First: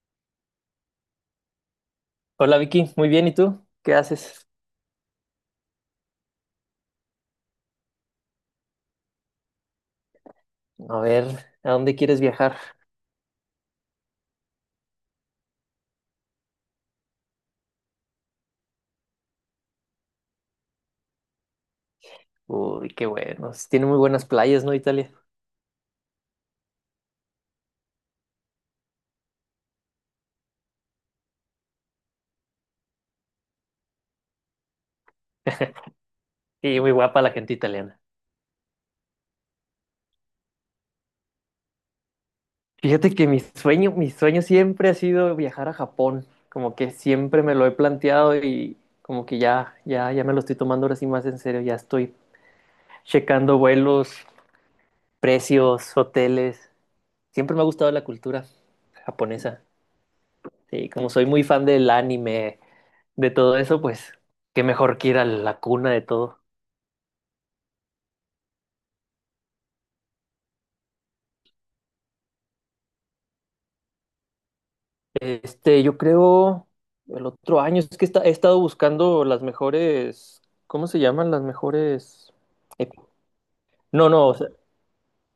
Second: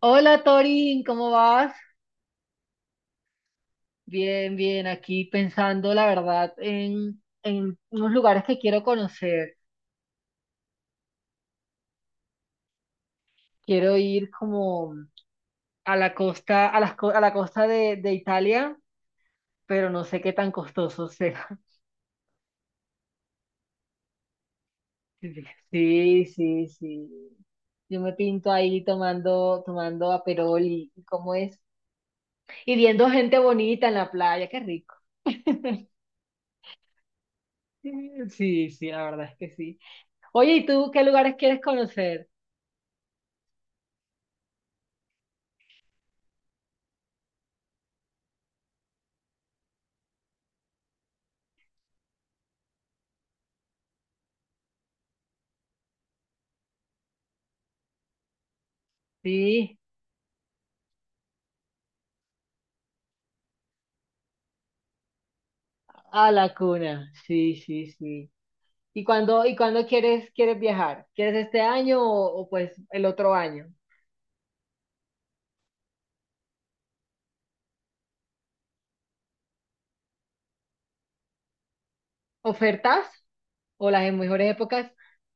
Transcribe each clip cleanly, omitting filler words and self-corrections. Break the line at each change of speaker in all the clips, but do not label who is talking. Hola Torin, ¿cómo vas?
Hola Vicky, muy bien, ¿y tú? ¿Qué haces?
Bien, bien, aquí pensando la verdad en unos lugares que quiero conocer.
A ver, ¿a dónde quieres viajar?
Quiero ir como a la costa, a la costa de Italia, pero no sé qué tan costoso sea.
Uy, qué bueno. Sí, tiene muy buenas playas, ¿no, Italia?
Sí, sí, sí. Yo me pinto ahí tomando aperol y cómo es. Y viendo gente bonita en la playa, qué rico.
Y muy guapa la gente italiana.
Sí, sí, sí, la verdad es que sí. Oye, ¿y tú qué lugares quieres conocer?
Fíjate que mi sueño siempre ha sido viajar a Japón. Como que siempre me lo he planteado y como que ya, ya, ya me lo estoy tomando ahora sí más en serio. Ya estoy checando vuelos, precios, hoteles. Siempre me ha gustado la cultura japonesa.
Sí.
Sí, como soy muy fan del anime, de todo eso, pues qué mejor que ir a la cuna de
A
todo.
la cuna, sí, sí, sí. ¿Y cuándo quieres, quieres viajar? ¿Quieres este año pues el otro año?
Este, yo creo el otro año, es que he estado buscando las mejores, ¿cómo se llaman? Las mejores, ep-
¿Ofertas o las
no,
en
no, o sea,
mejores épocas?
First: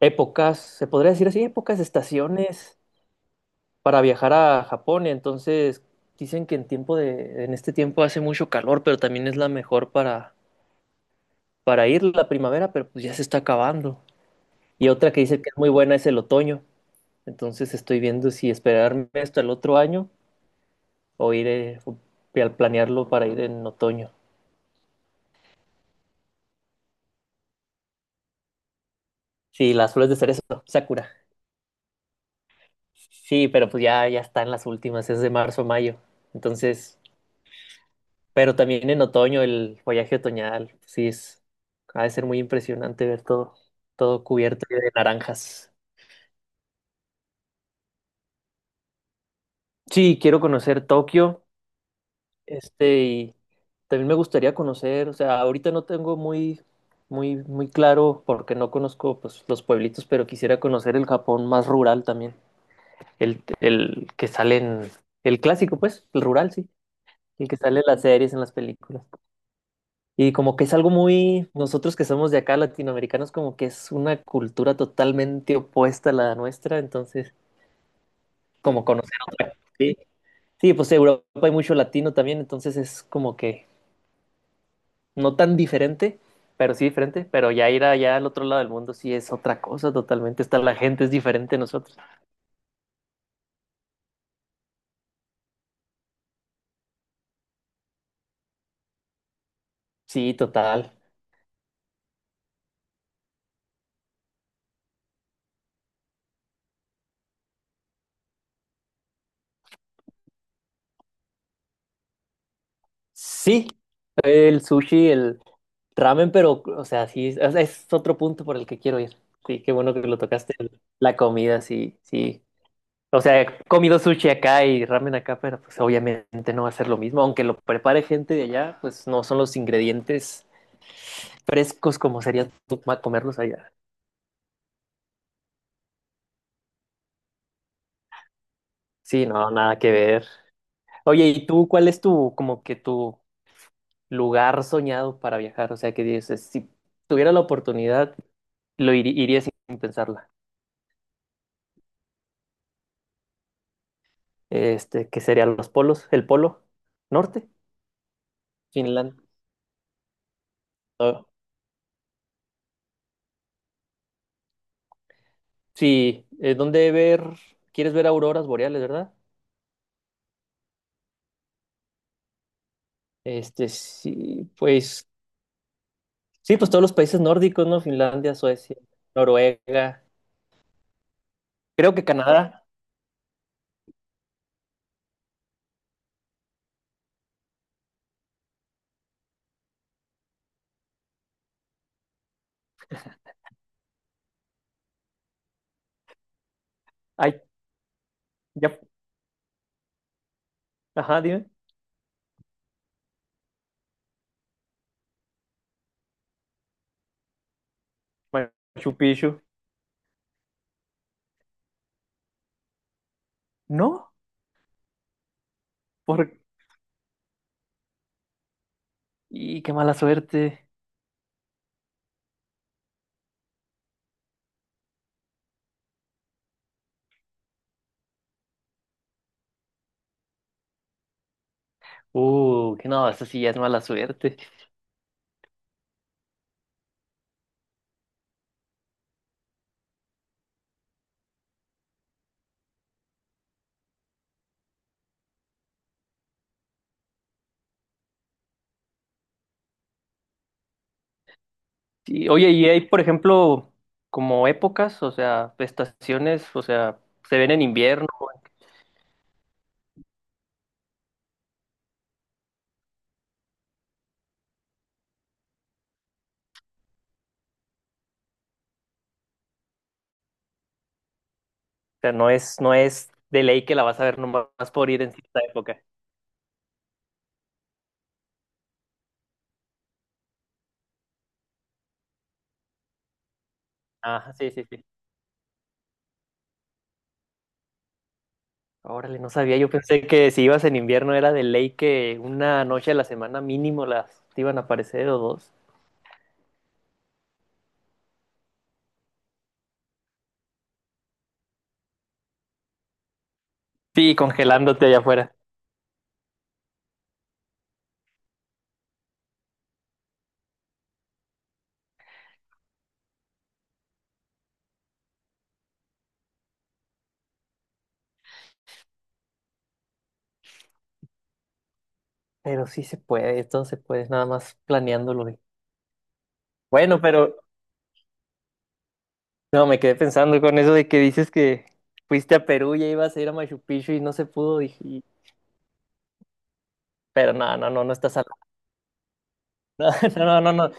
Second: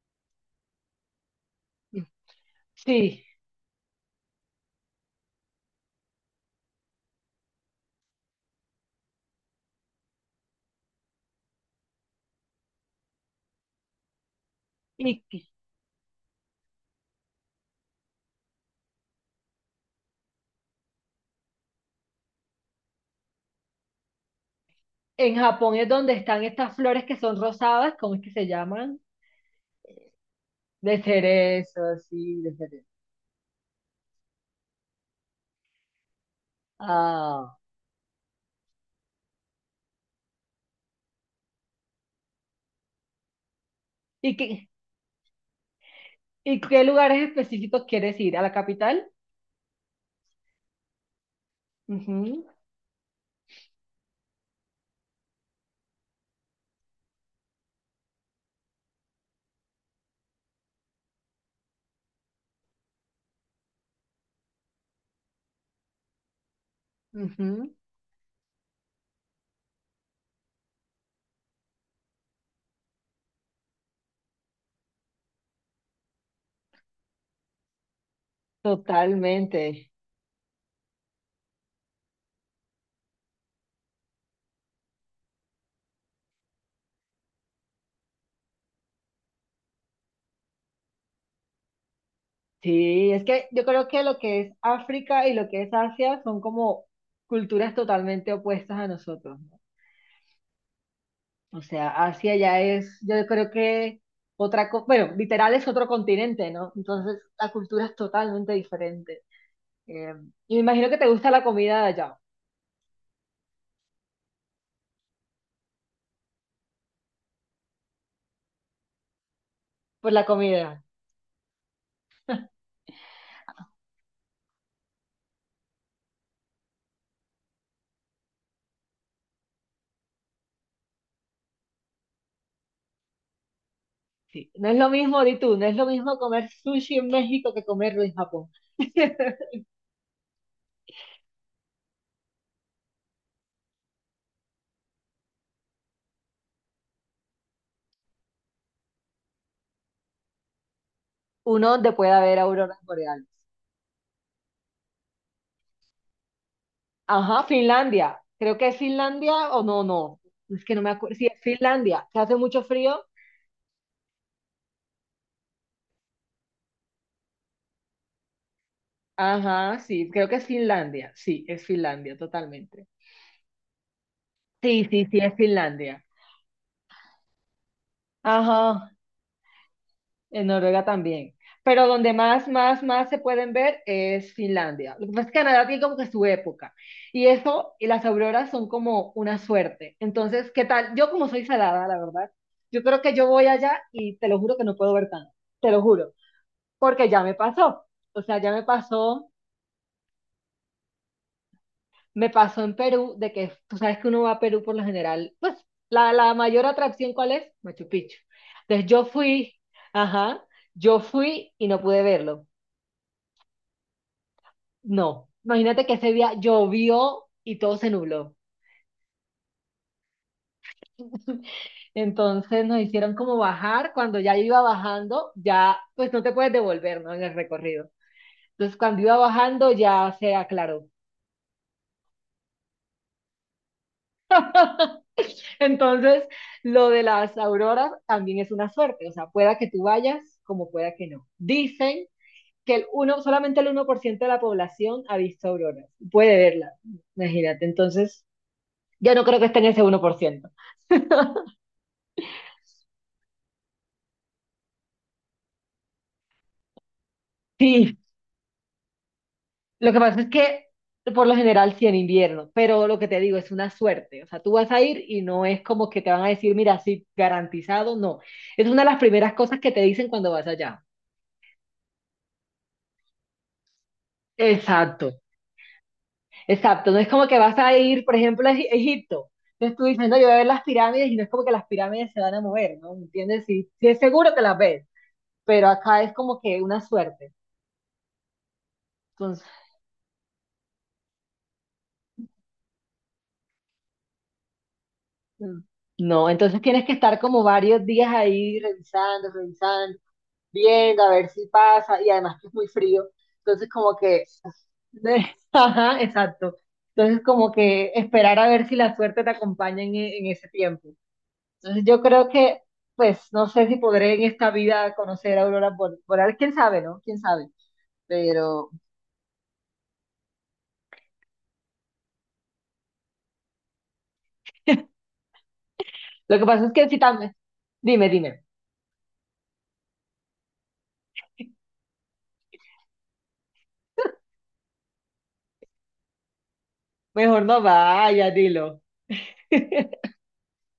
épocas, se podría decir así, épocas, estaciones
Sí.
para viajar a Japón. Entonces, dicen que en este tiempo hace mucho calor, pero también es la mejor para ir la primavera, pero pues ya se está acabando. Y otra que dice
Y
que es muy buena es el otoño. Entonces, estoy viendo si esperarme hasta el otro año o ir, al planearlo para ir en otoño.
en Japón es donde están estas flores que son rosadas, ¿cómo es que se llaman?
Sí, las flores de cerezo,
De
Sakura.
cerezo, sí, de cerezo.
Sí, pero pues ya, ya están las últimas, es de marzo a mayo. Entonces,
Ah.
pero también en otoño, el follaje otoñal, sí es, ha de ser muy impresionante ver todo, todo
¿Y
cubierto
qué,
de naranjas.
y qué lugares específicos quieres ir? ¿A la capital?
Sí, quiero conocer Tokio,
Ujú,
este, y también me gustaría conocer, o sea, ahorita no tengo muy, muy, muy claro porque no conozco pues los pueblitos, pero quisiera conocer el Japón más rural también, el que sale en, el clásico, pues, el rural, sí. El que
ujú.
sale en las series, en las películas. Y como que es algo muy, nosotros que somos de acá, latinoamericanos, como que es una cultura totalmente opuesta a la nuestra, entonces, como conocer otra.
Totalmente.
Sí, sí, pues Europa hay mucho latino también, entonces es como que no tan diferente, pero sí diferente, pero ya ir allá al otro lado del mundo sí es otra cosa totalmente, está la gente es diferente a nosotros.
Sí, es que yo creo que lo que es África y lo que es Asia son como culturas totalmente opuestas a nosotros, ¿no?
Sí, total.
O sea, Asia ya es, yo creo que bueno, literal es otro continente, ¿no? Entonces la cultura es totalmente diferente. Eh, y me imagino que te gusta la comida de allá,
Sí, el sushi, el... Ramen, pero, o sea, sí, es otro punto por el que quiero ir. Sí, qué bueno que
por
lo
la
tocaste.
comida,
La comida, sí, sí. O sea, he comido sushi acá y ramen acá, pero pues obviamente no va a ser lo mismo. Aunque lo prepare gente de allá, pues no son los ingredientes frescos como sería comerlos allá.
sí. No es lo mismo, di tú, no es lo mismo comer sushi en México que comerlo en Japón.
Sí, no, nada que ver. Oye, ¿y tú cuál es tu, como que tu lugar soñado para viajar? O sea, que dices, si tuviera la oportunidad, iría sin pensarla.
Uno donde pueda ver auroras boreales.
Este, que serían los polos, el polo
Ajá,
norte,
Finlandia. Creo que es
Finlandia.
Finlandia o no, no. Es que no me acuerdo.
Ah,
Sí, es Finlandia, que hace mucho frío.
sí, ¿dónde ver? ¿Quieres ver auroras boreales, verdad?
Ajá, sí, creo que es Finlandia. Sí, es Finlandia, totalmente.
Este,
Sí, sí, sí, es Finlandia.
sí, pues todos los países nórdicos, ¿no? Finlandia, Suecia,
Ajá,
Noruega,
en Noruega también. Pero
creo que
donde más,
Canadá.
más, más se pueden ver es Finlandia. Lo que pasa es que Canadá tiene como que su época. Y eso, y las auroras son como una suerte. Entonces, ¿qué tal? Yo como soy salada, la verdad, yo creo que yo voy allá y te lo juro que no puedo ver tanto. Te lo juro, porque ya me
Ay,
pasó. O sea, ya
ya, ajá, dime.
me pasó en Perú, de que tú sabes que uno va a Perú por lo general, pues la mayor atracción, ¿cuál es? Machu Picchu. Entonces
Machu
yo
Picchu.
fui, ajá, yo fui y no pude verlo.
No,
No, imagínate que ese día
por...
llovió y todo se nubló.
Y qué mala suerte.
Entonces nos hicieron como bajar, cuando ya yo iba bajando, ya pues no te puedes devolver, ¿no? En el recorrido. Entonces cuando iba bajando ya se aclaró.
Que no, eso sí ya es mala suerte.
Entonces, lo de las auroras también es una suerte, o sea, pueda que tú vayas como pueda que no. Dicen que solamente el 1% de la población ha visto auroras, puede verlas, imagínate. Entonces, ya no creo que esté en ese 1%.
Sí, oye, y hay, por ejemplo, como épocas, o sea, estaciones, o sea, se ven en
Sí,
invierno, o
lo que pasa es que por lo general sí en invierno, pero lo que te digo es una suerte, o sea, tú vas a ir y no es como que te van a decir, mira, sí, garantizado, no. Es una de las primeras cosas que te dicen cuando vas allá.
sea, no es, no es de ley que la vas a ver nomás por ir
Exacto,
en cierta época.
exacto, no es como que vas a ir, por ejemplo, Egipto. Entonces tú dices, no, yo voy a ver las pirámides y no es como que las pirámides se van a mover, ¿no? ¿Entiendes? Sí, sí es
Ah,
seguro que
sí,
las
sí, sí.
ves, pero acá es como que una suerte.
Órale, no
Entonces,
sabía, yo pensé que si ibas en invierno era de ley que una noche a la semana mínimo las te iban a aparecer o dos.
mm, no, entonces tienes que estar como varios días ahí viendo a ver si pasa y además que es muy frío. Entonces como
Sí,
que,
congelándote allá afuera.
ajá, exacto. Entonces como que esperar a ver si la suerte te acompaña en, en ese tiempo. Entonces yo creo que, pues, no sé si podré en esta vida conocer a Boreal, quién sabe, ¿no? Quién sabe. Pero
Pero sí se puede, todo se puede, nada más planeándolo. Güey.
lo que pasa es que si
Bueno,
también,
pero
dime, dime,
no, me quedé pensando con eso de que dices que fuiste a Perú y ibas a ir a Machu Picchu y no se pudo. Dije, pero
mejor
no,
no
no, no, no está
vaya,
salada.
dilo.
No, no, no, no.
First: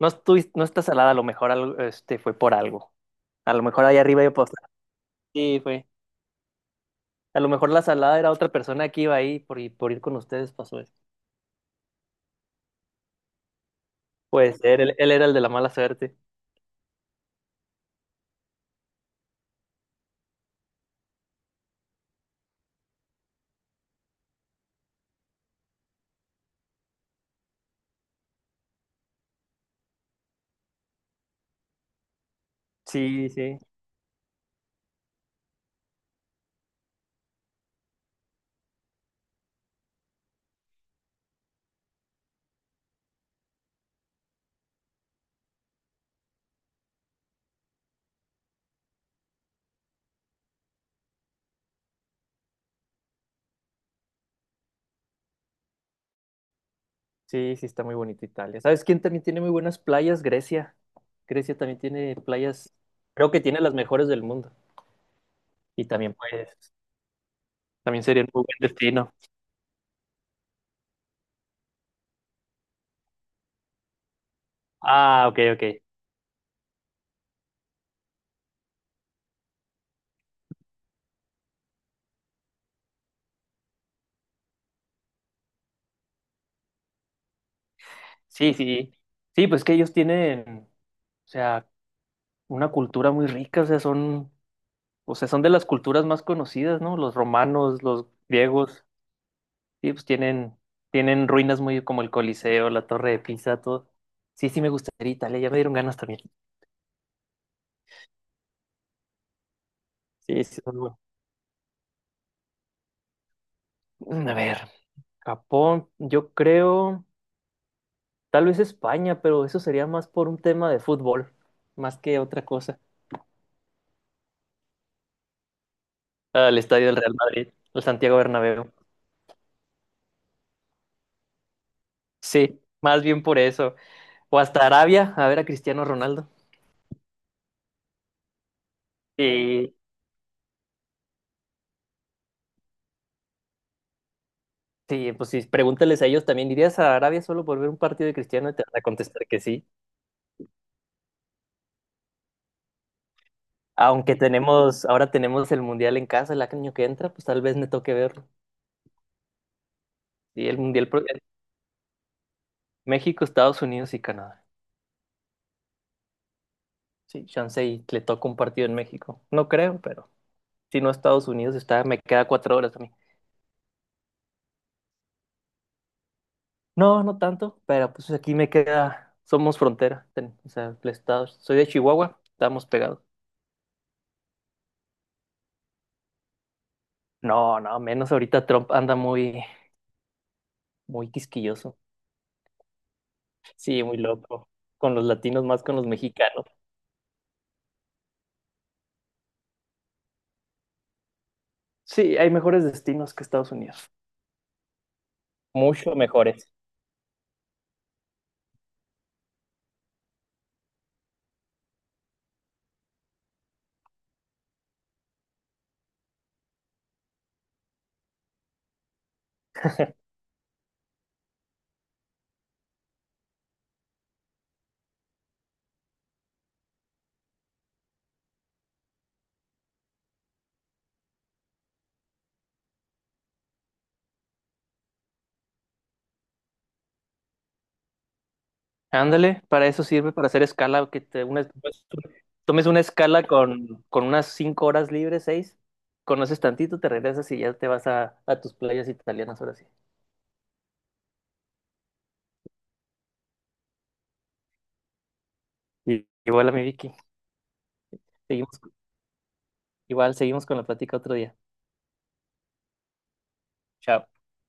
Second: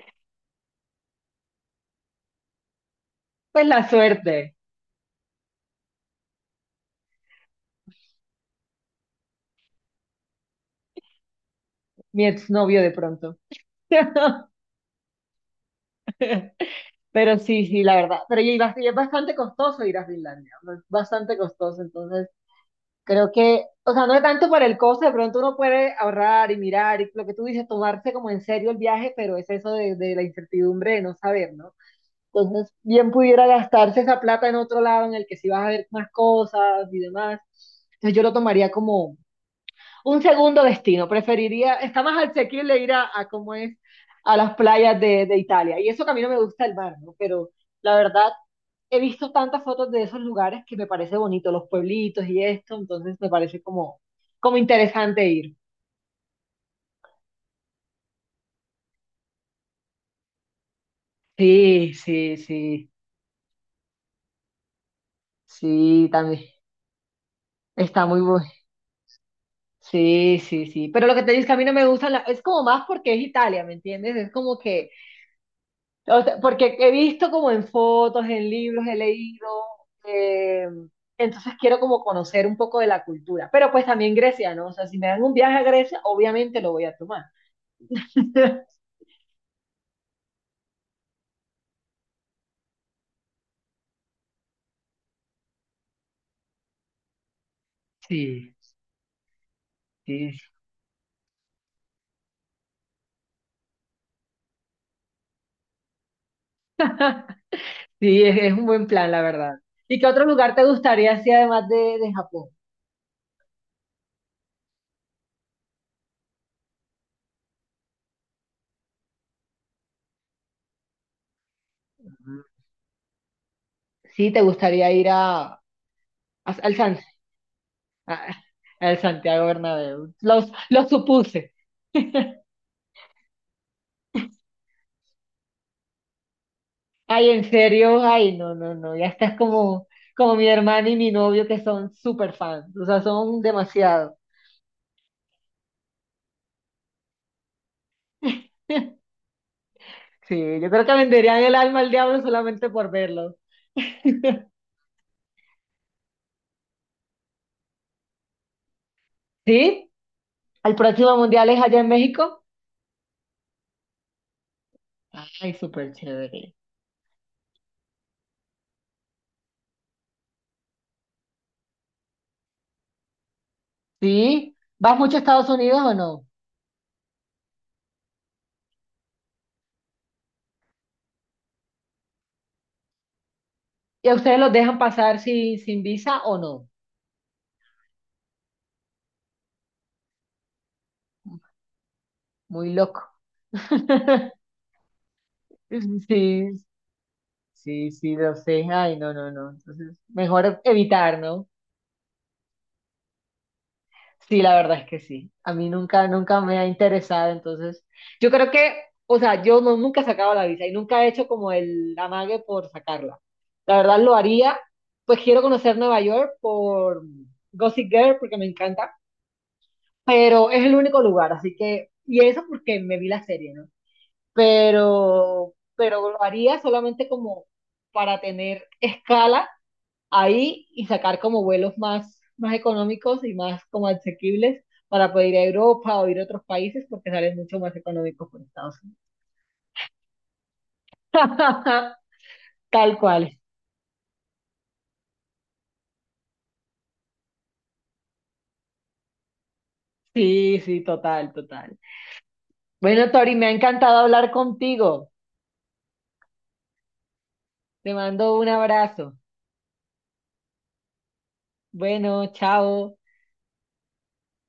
No, no está salada, a lo mejor algo, este, fue por algo. A lo
Pues
mejor
la
ahí arriba yo pasé.
suerte,
Sí, fue. A lo mejor la salada era otra persona que iba ahí por, y por ir con ustedes pasó eso.
mi exnovio de pronto.
Puede ser, él era el de la mala suerte.
Pero sí, sí, la verdad. Pero y es bastante costoso ir a Finlandia, ¿no? Es bastante costoso. Entonces, creo que, o sea, no es tanto por el costo, de pronto uno puede ahorrar y mirar y lo que tú dices, tomarse como en serio el viaje, pero es eso de la incertidumbre de no saber, ¿no? Entonces, bien
Sí,
pudiera
sí,
gastarse esa plata en otro lado en el que sí vas a ver más cosas y demás. Entonces, yo lo tomaría como un segundo destino. Preferiría, está más asequible ir a cómo es, a las playas de Italia. Y eso que a mí no me gusta el mar, ¿no? Pero la verdad, he visto tantas fotos de esos lugares que me parece bonito, los pueblitos y esto. Entonces, me parece como, como interesante ir.
sí, sí, está muy bonito Italia. ¿Sabes quién también tiene muy buenas playas? Grecia. Grecia también
Sí,
tiene
sí,
playas,
sí,
creo que tiene las mejores del mundo. Y
sí,
también,
también.
pues, también
Está muy
sería un
bueno.
muy buen destino.
Sí, sí, sí. Pero lo que te digo es que a mí no me gustan, es como más porque es Italia, ¿me entiendes? Es como que,
Ah, ok, ok.
o sea, porque he visto como en fotos, en libros, he leído, eh, entonces quiero como conocer un poco de la cultura. Pero pues también Grecia, ¿no? O sea, si me dan un viaje a Grecia, obviamente lo voy a tomar.
Sí, sí. Sí, pues que ellos tienen. O sea, una cultura muy rica, o sea, son de las culturas más conocidas, ¿no? Los romanos, los
Sí,
griegos, sí, pues
sí, sí,
tienen ruinas muy como el Coliseo, la Torre de Pisa, todo. Sí, sí me gustaría Italia, ya me dieron ganas también.
sí, es un buen plan, la verdad. ¿Y qué otro
Sí,
lugar
sí,
te
son muy-
gustaría, si además de Japón?
Mm, a ver, Japón, yo creo, tal vez España, pero eso sería más por un tema de fútbol, más que
Ujú.
otra cosa.
Sí, te gustaría ir a,
Al
al
estadio del
San,
Real Madrid, el Santiago
ah,
Bernabéu.
el Santiago Bernabéu. Los, lo supuse.
Sí, más bien por eso. O hasta Arabia, a ver a Cristiano Ronaldo.
Ay, en serio, ay, no, no, no. Ya estás
Sí.
como, como mi hermana y mi novio que son súper fans. O sea, son demasiado.
Sí, pues sí, pregúntales a ellos también, ¿irías a Arabia solo por ver un partido de Cristiano? Y te van a contestar que sí.
Sí, yo creo que venderían el alma al diablo solamente por verlo.
Aunque tenemos, ahora tenemos el Mundial en casa el año que entra, pues tal vez me toque verlo.
¿Sí?
Y el
¿El
Mundial pro-
próximo mundial es allá en México?
México, Estados Unidos y Canadá.
Ay, súper chévere.
Sí, chance y le toca un partido en México. No creo, pero si no Estados Unidos está, me queda 4 horas a mí.
¿Sí? ¿Vas mucho a Estados Unidos o no?
No, no tanto, pero pues aquí me queda, somos frontera, o sea, el estado, soy de Chihuahua, estamos pegados.
¿Y a ustedes los dejan pasar sin visa o no?
No, no, menos ahorita Trump anda muy, muy quisquilloso.
Muy loco.
Sí, muy loco. Con los latinos más con los mexicanos.
Sí, sí, sí, lo sé. Ay, no, no, no. Entonces, mejor evitar, ¿no?
Sí, hay mejores destinos que Estados Unidos.
Sí, la verdad es que sí. A mí
Mucho
nunca, nunca
mejores.
me ha interesado. Entonces, yo creo que, o sea, yo no, nunca he sacado la visa y nunca he hecho como el amague por sacarla. La verdad lo haría. Pues quiero conocer Nueva York por Gossip Girl porque me encanta, pero es el único lugar, así que, y eso porque me vi la serie, ¿no? Pero lo haría solamente como para tener escala ahí y sacar como vuelos más, más económicos y más como asequibles para poder ir a Europa o ir a otros países porque salen mucho más económicos por Estados Unidos.
Ándale, para eso sirve, para hacer escala, que Pues, tomes una
Tal
escala
cual.
con unas 5 horas libres, seis, conoces tantito, te regresas y ya te vas a tus playas italianas ahora sí.
Sí, sí, total, total. Bueno, Tori, me ha encantado hablar contigo.
Y, igual a mi Vicky,
Te mando un
seguimos,
abrazo.
igual seguimos con la plática otro día.
Bueno, chao.
Chao.